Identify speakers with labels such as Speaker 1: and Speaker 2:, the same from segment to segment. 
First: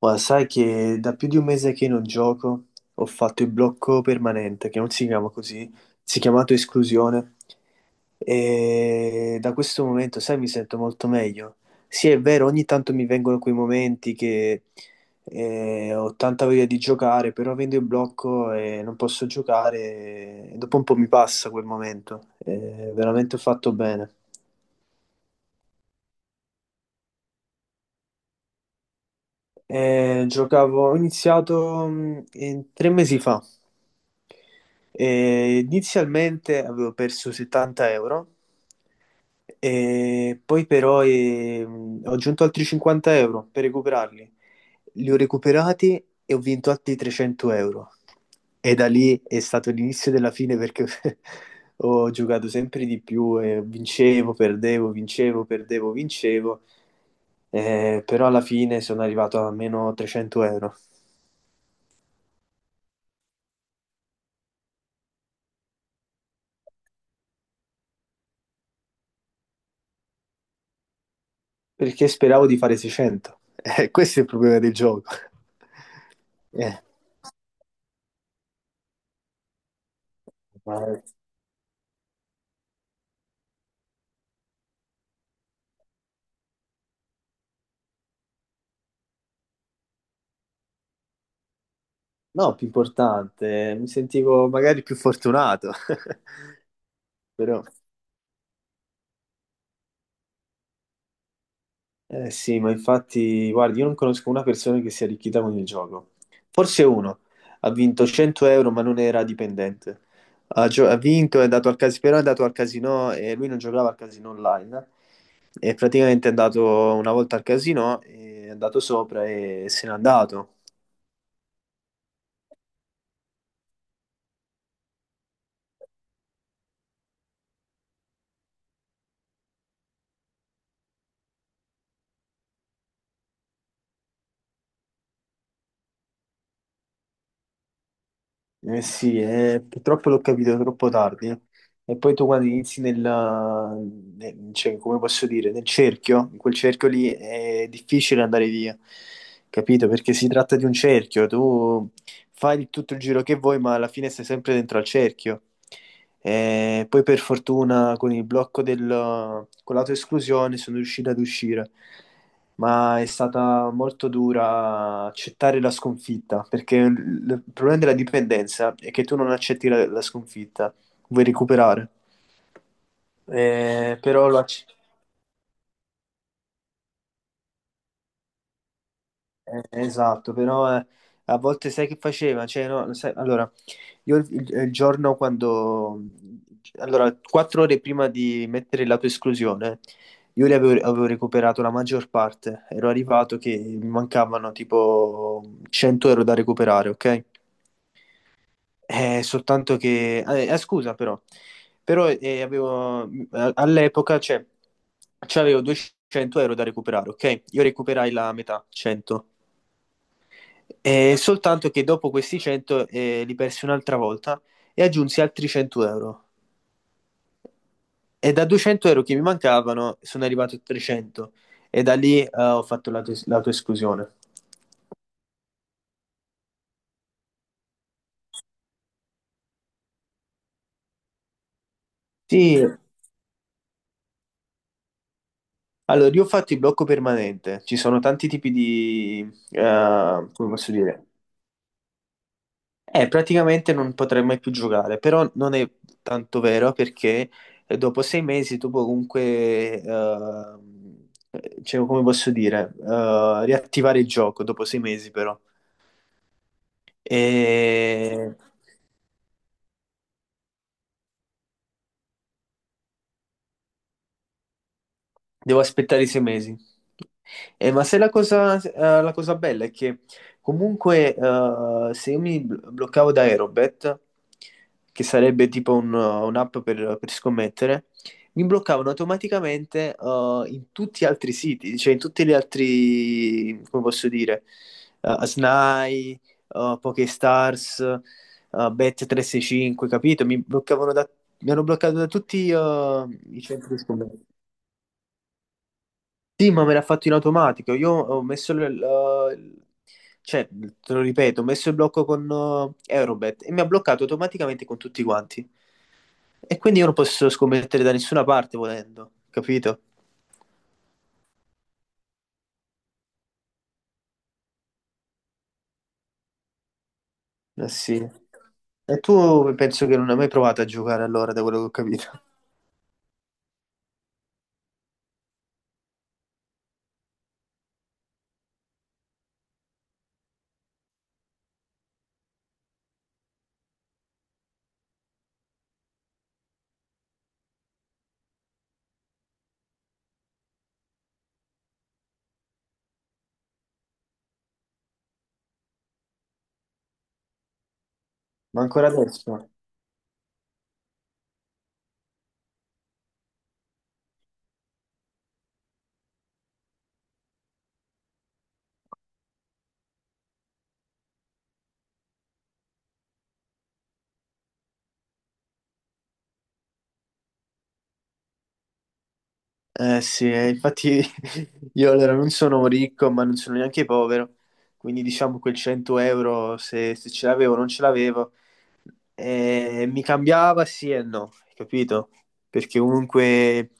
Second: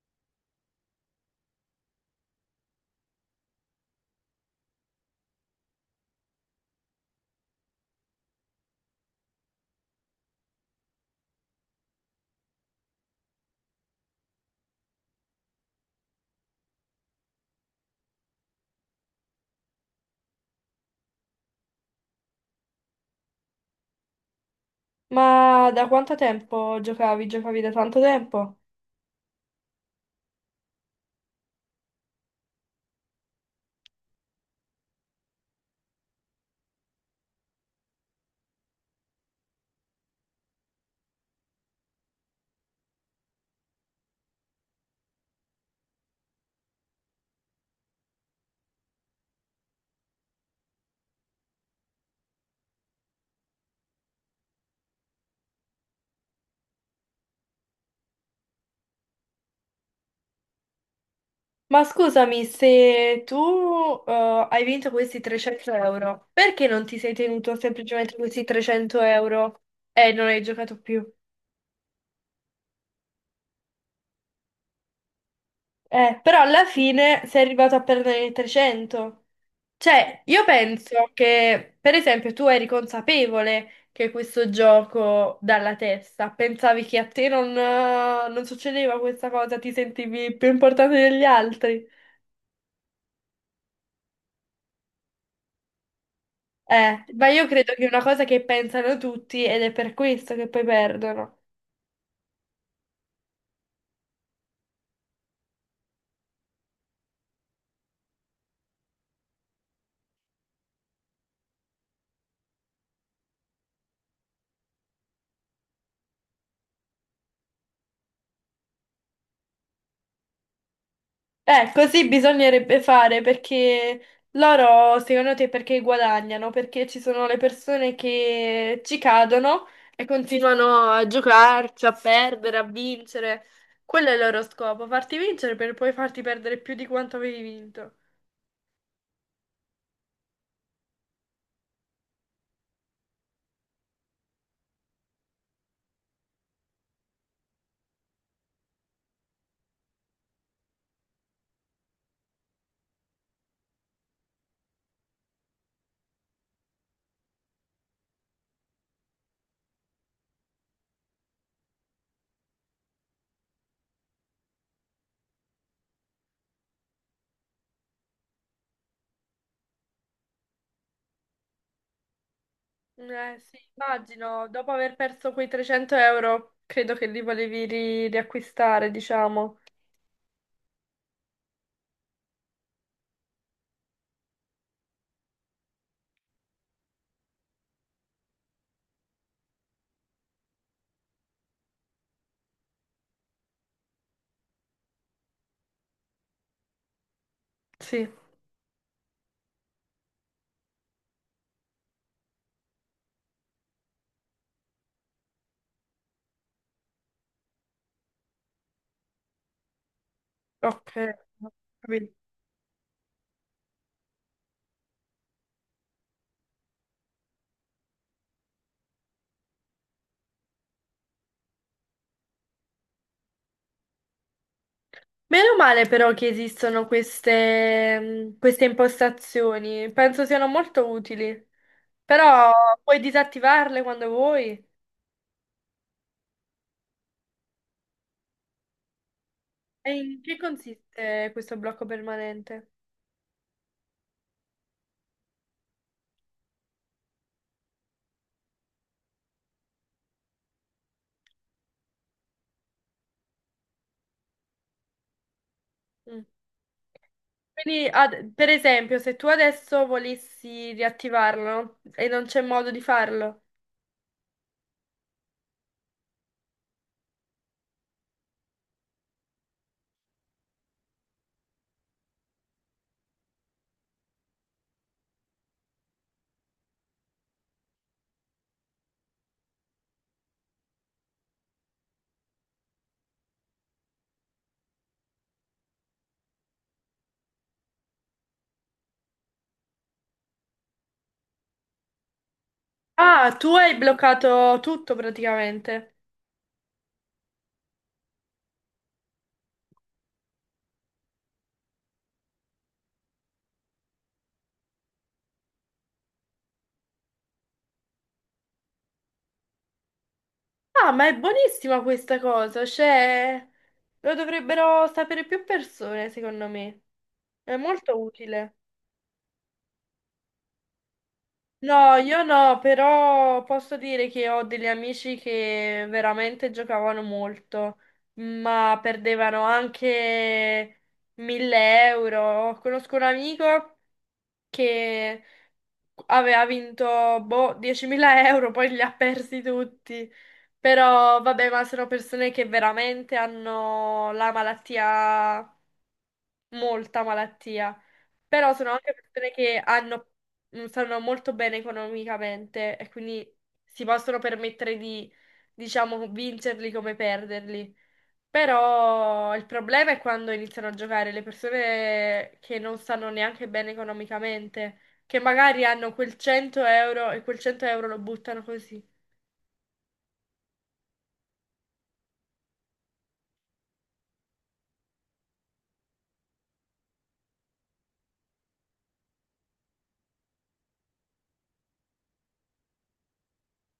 Speaker 1: Ma sai che da più di un mese che non gioco, ho fatto il blocco permanente, che non si chiama così, si è chiamato esclusione. E da questo momento, sai, mi sento molto meglio. Sì, è vero, ogni tanto mi vengono quei momenti che ho tanta voglia di giocare, però avendo il blocco e non posso giocare, e dopo un po' mi passa quel momento. Veramente ho fatto bene.
Speaker 2: Ma da quanto tempo giocavi? Giocavi da tanto tempo?
Speaker 1: Giocavo, ho iniziato tre mesi fa. Inizialmente avevo perso 70 euro e poi però ho aggiunto altri 50 euro per recuperarli. Li ho recuperati e ho vinto altri 300 euro. E da lì è stato l'inizio della fine perché ho giocato sempre di più e vincevo, perdevo, vincevo, perdevo, vincevo. Però alla fine sono arrivato a meno 300 euro
Speaker 2: Ma scusami, se tu hai vinto questi 300 euro, perché non ti sei tenuto semplicemente questi 300 euro e non hai giocato più?
Speaker 1: perché speravo di fare 600. Questo è il problema del gioco.
Speaker 2: Però alla
Speaker 1: Eh,
Speaker 2: fine sei arrivato a perdere i 300. Cioè, io
Speaker 1: ma-
Speaker 2: penso che, per esempio, tu eri consapevole che questo gioco dalla testa, pensavi che a te non, non succedeva questa cosa, ti sentivi più importante degli altri.
Speaker 1: No, più importante, mi sentivo magari più fortunato.
Speaker 2: Ma io
Speaker 1: Però
Speaker 2: credo che è una cosa che pensano tutti ed è per questo che poi perdono.
Speaker 1: eh sì, ma infatti, guardi, io non conosco una persona che si è arricchita con il gioco. Forse uno ha vinto 100 euro, ma non era dipendente. Ha vinto, è andato al casino, però è andato al casino e lui non giocava al casino online. E praticamente è andato una volta al casino, è andato sopra e se n'è andato.
Speaker 2: Così bisognerebbe fare perché loro, secondo te, perché guadagnano? Perché ci sono le persone che ci cadono e continuano a giocarci, a perdere, a vincere. Quello è il loro scopo, farti vincere per poi farti perdere più di quanto avevi vinto.
Speaker 1: Eh sì, purtroppo l'ho capito troppo tardi. E poi tu quando inizi cioè, come posso dire, nel cerchio, in quel cerchio lì è difficile andare via, capito? Perché si tratta di un cerchio, tu tutto il giro che vuoi, ma alla fine sei sempre dentro al cerchio. E poi per fortuna con il blocco con l'autoesclusione sono riuscito ad uscire, ma è stata molto dura accettare la sconfitta, perché il problema della dipendenza è che tu non accetti la sconfitta, vuoi recuperare.
Speaker 2: Sì,
Speaker 1: Eh, però lo
Speaker 2: immagino,
Speaker 1: acc-
Speaker 2: dopo aver perso quei 300 euro, credo che li volevi riacquistare, diciamo.
Speaker 1: esatto, però a volte sai che faceva? Cioè, no, sai- Allora, il giorno quando... Allora, quattro ore prima di mettere la tua esclusione, avevo recuperato la maggior parte. Ero arrivato che mi mancavano tipo 100 euro da recuperare, ok?
Speaker 2: Sì.
Speaker 1: Soltanto che... scusa però, però avevo... All'epoca, cioè, c'avevo 200 euro da recuperare, ok? Io recuperai la metà, 100.
Speaker 2: Ok, ho
Speaker 1: Soltanto che dopo
Speaker 2: capito.
Speaker 1: questi 100 li persi un'altra volta e aggiunsi altri 100 euro. E da 200 euro che mi mancavano sono arrivato a 300 e da lì ho fatto l'autoesclusione.
Speaker 2: Meno male però che esistono queste, queste impostazioni, penso siano molto utili, però
Speaker 1: Sì,
Speaker 2: puoi disattivarle quando vuoi.
Speaker 1: allora io ho fatto il blocco permanente, ci sono tanti tipi di, eh,
Speaker 2: E in che
Speaker 1: come posso dire.
Speaker 2: consiste questo blocco permanente?
Speaker 1: Praticamente non potrei mai più giocare, però non è tanto vero perché dopo sei mesi tu puoi comunque, cioè, come posso dire, riattivare il gioco dopo sei mesi però.
Speaker 2: Mm. Quindi,
Speaker 1: E
Speaker 2: per esempio, se tu adesso volessi riattivarlo e non c'è modo di farlo,
Speaker 1: devo aspettare i sei mesi. Ma se la cosa, la cosa bella è che comunque se io bloccavo da Aerobet, che sarebbe tipo un'app per scommettere, mi bloccavano automaticamente in tutti gli altri siti, cioè in tutti gli altri, come posso dire, Snai, Pokestars, Bet365, capito? Mi hanno bloccato da tutti
Speaker 2: ah,
Speaker 1: i
Speaker 2: tu
Speaker 1: centri
Speaker 2: hai
Speaker 1: di scommesse.
Speaker 2: bloccato tutto praticamente.
Speaker 1: Sì, ma me l'ha fatto in automatico. Io ho messo cioè, te lo ripeto, ho messo il blocco con Eurobet e mi ha bloccato automaticamente con tutti quanti. E quindi io non posso scommettere da nessuna parte volendo, capito?
Speaker 2: Ah, ma è buonissima questa cosa, cioè lo dovrebbero sapere più persone, secondo me. È
Speaker 1: Eh sì.
Speaker 2: molto utile.
Speaker 1: E tu penso che non hai mai provato a giocare allora, da quello che ho
Speaker 2: No, io
Speaker 1: capito.
Speaker 2: no, però posso dire che ho degli amici che veramente giocavano molto, ma perdevano anche 1000 euro. Conosco un amico che aveva vinto boh, 10.000 euro, poi li ha persi tutti. Però vabbè, ma sono persone che veramente hanno la malattia, molta malattia. Però
Speaker 1: Ma
Speaker 2: sono
Speaker 1: ancora
Speaker 2: anche persone
Speaker 1: adesso?
Speaker 2: che hanno, stanno molto bene economicamente e quindi si possono permettere di, diciamo, vincerli come perderli. Però il problema è quando iniziano a giocare le persone che non stanno neanche bene economicamente, che magari hanno quel 100 euro e quel 100 euro lo buttano così.
Speaker 1: Eh sì, infatti io allora non sono ricco, ma non sono neanche povero. Quindi diciamo quel 100 euro, se ce l'avevo o non ce l'avevo, mi cambiava sì e no, capito? Perché comunque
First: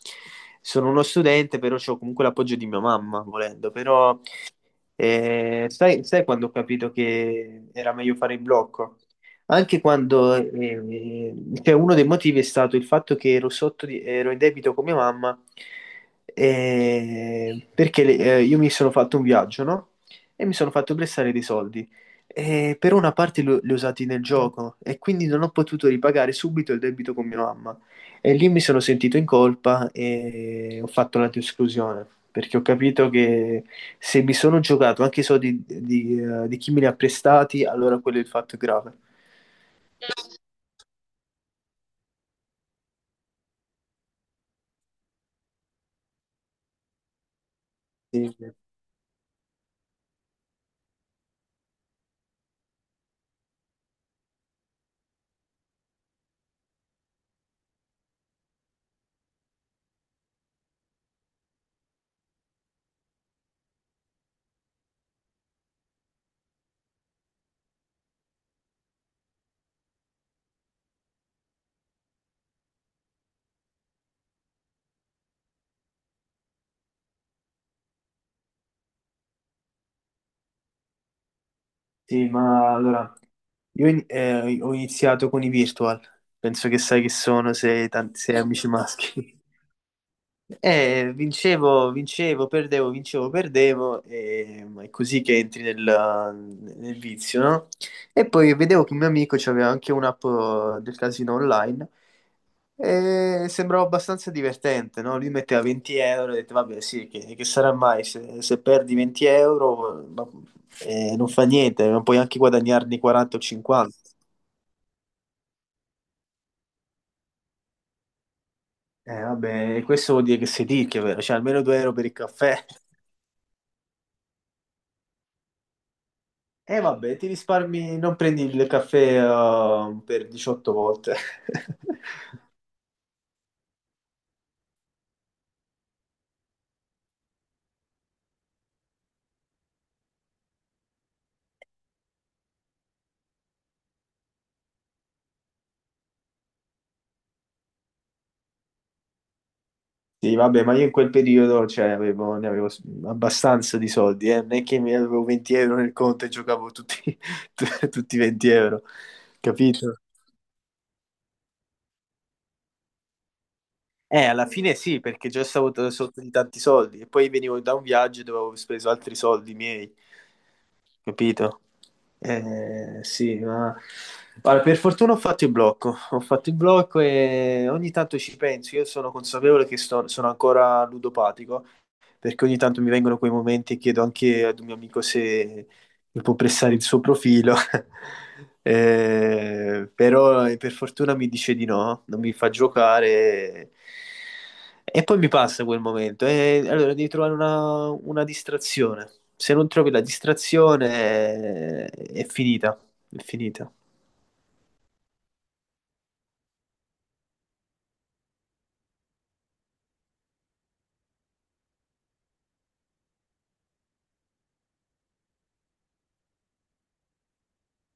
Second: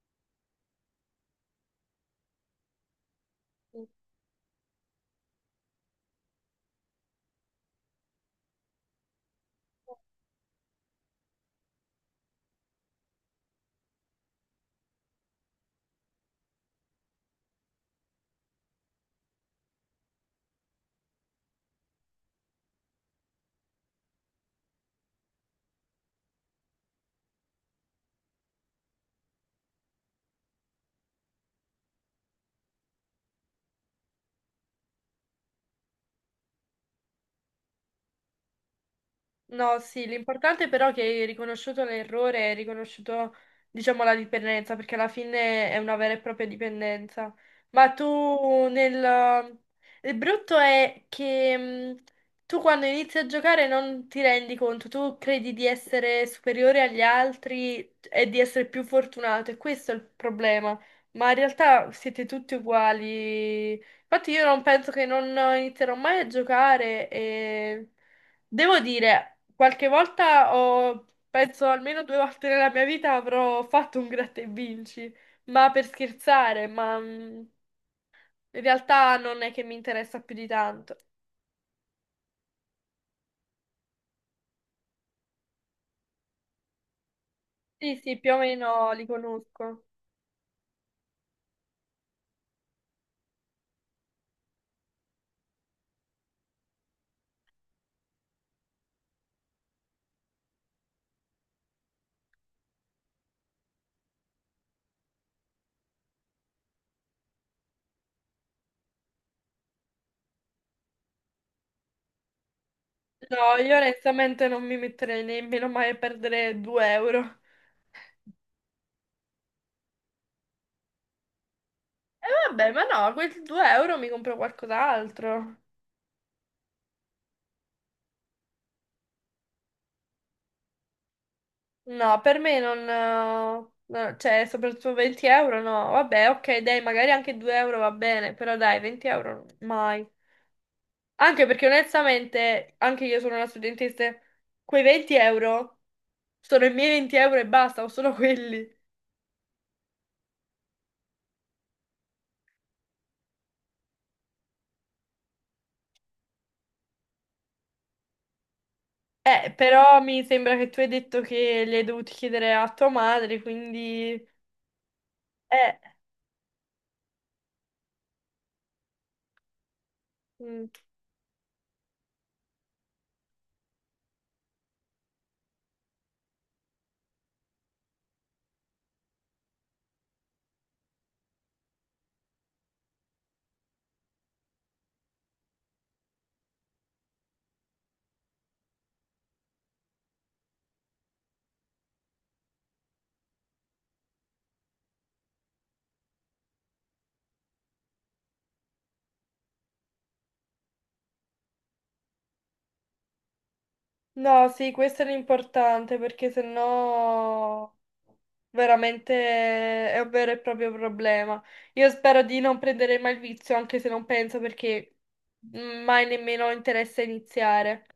Speaker 1: sono uno studente, però ho comunque l'appoggio di mia mamma, volendo. Però e sai, sai quando ho capito che era meglio fare in blocco? Anche quando eh, cioè, uno dei motivi è stato il fatto che ero, ero in debito con mia mamma io mi sono fatto un viaggio, no? E mi sono fatto prestare dei soldi. E per una parte li ho usati nel gioco e quindi non ho potuto ripagare subito il debito con mia mamma. E lì mi sono sentito in colpa e ho fatto una esclusione perché ho capito che se mi sono giocato anche i soldi di chi me li ha prestati, allora quello è il fatto grave.
Speaker 2: No, sì, l'importante però è che hai riconosciuto l'errore, hai riconosciuto, diciamo, la dipendenza, perché alla fine è una vera e propria dipendenza. Ma
Speaker 1: Sì,
Speaker 2: tu nel... Il brutto è che tu quando inizi a giocare non ti rendi conto, tu credi di essere superiore agli altri e di essere più fortunato, e questo è il problema. Ma in realtà siete tutti uguali. Infatti io non penso che non inizierò mai a giocare e... Devo dire... Qualche volta ho, penso almeno due volte nella mia vita avrò fatto un gratta e vinci, ma per scherzare, ma in realtà non è che mi interessa più di tanto.
Speaker 1: sì, ma allora ho iniziato con i virtual, penso che sai che sono, sei,
Speaker 2: Sì, sì,
Speaker 1: tanti,
Speaker 2: più
Speaker 1: sei
Speaker 2: o
Speaker 1: amici
Speaker 2: meno li
Speaker 1: maschi.
Speaker 2: conosco.
Speaker 1: Vincevo, vincevo, perdevo, e ma è così che entri nel vizio, no? E poi vedevo che un mio amico aveva anche un'app del casino online e sembrava abbastanza divertente, no? Lui metteva 20 euro e detto, vabbè, sì, che sarà mai se perdi 20 euro, ma- non fa niente, non puoi anche guadagnarne 40 o
Speaker 2: No, io
Speaker 1: 50.
Speaker 2: onestamente non mi metterei nemmeno mai a perdere 2 euro.
Speaker 1: Vabbè, questo vuol dire che sei ricco, vero? Cioè, almeno 2 euro per il
Speaker 2: E
Speaker 1: caffè.
Speaker 2: vabbè, ma no, quei 2 euro mi compro qualcos'altro.
Speaker 1: E vabbè, ti risparmi, non prendi il caffè per 18 volte.
Speaker 2: No, per me non... No, cioè, soprattutto 20 euro no. Vabbè, ok, dai, magari anche 2 euro va bene, però dai, 20 euro mai. Anche perché onestamente, anche io sono una studentessa, quei 20 euro sono i miei 20 euro e basta, o sono quelli.
Speaker 1: Sì, vabbè, ma io in quel periodo cioè, ne avevo abbastanza di soldi, eh. Non è che mi avevo 20 euro nel conto e giocavo tutti, tutti i 20 euro,
Speaker 2: Però
Speaker 1: capito?
Speaker 2: mi sembra che tu hai detto che li hai dovuti chiedere a tua madre, quindi...
Speaker 1: Alla fine sì, perché già stavo
Speaker 2: Eh,
Speaker 1: sotto di tanti soldi e poi venivo da un viaggio dove avevo speso altri soldi miei.
Speaker 2: mm.
Speaker 1: Capito? Sì, ma guarda, per fortuna ho fatto il blocco, ho fatto il blocco e ogni tanto ci penso, io sono consapevole che sono ancora ludopatico, perché ogni tanto mi vengono quei momenti e chiedo anche ad un mio amico se mi può prestare il suo profilo. Però per fortuna mi dice di no, non mi fa giocare e poi mi passa quel momento. E allora devi trovare una distrazione. Se non trovi la distrazione, è finita, è finita.
Speaker 2: No, sì, questo era importante perché sennò veramente è un vero e proprio problema. Io spero di non prendere mai il vizio, anche se non penso perché mai nemmeno ho interesse a iniziare.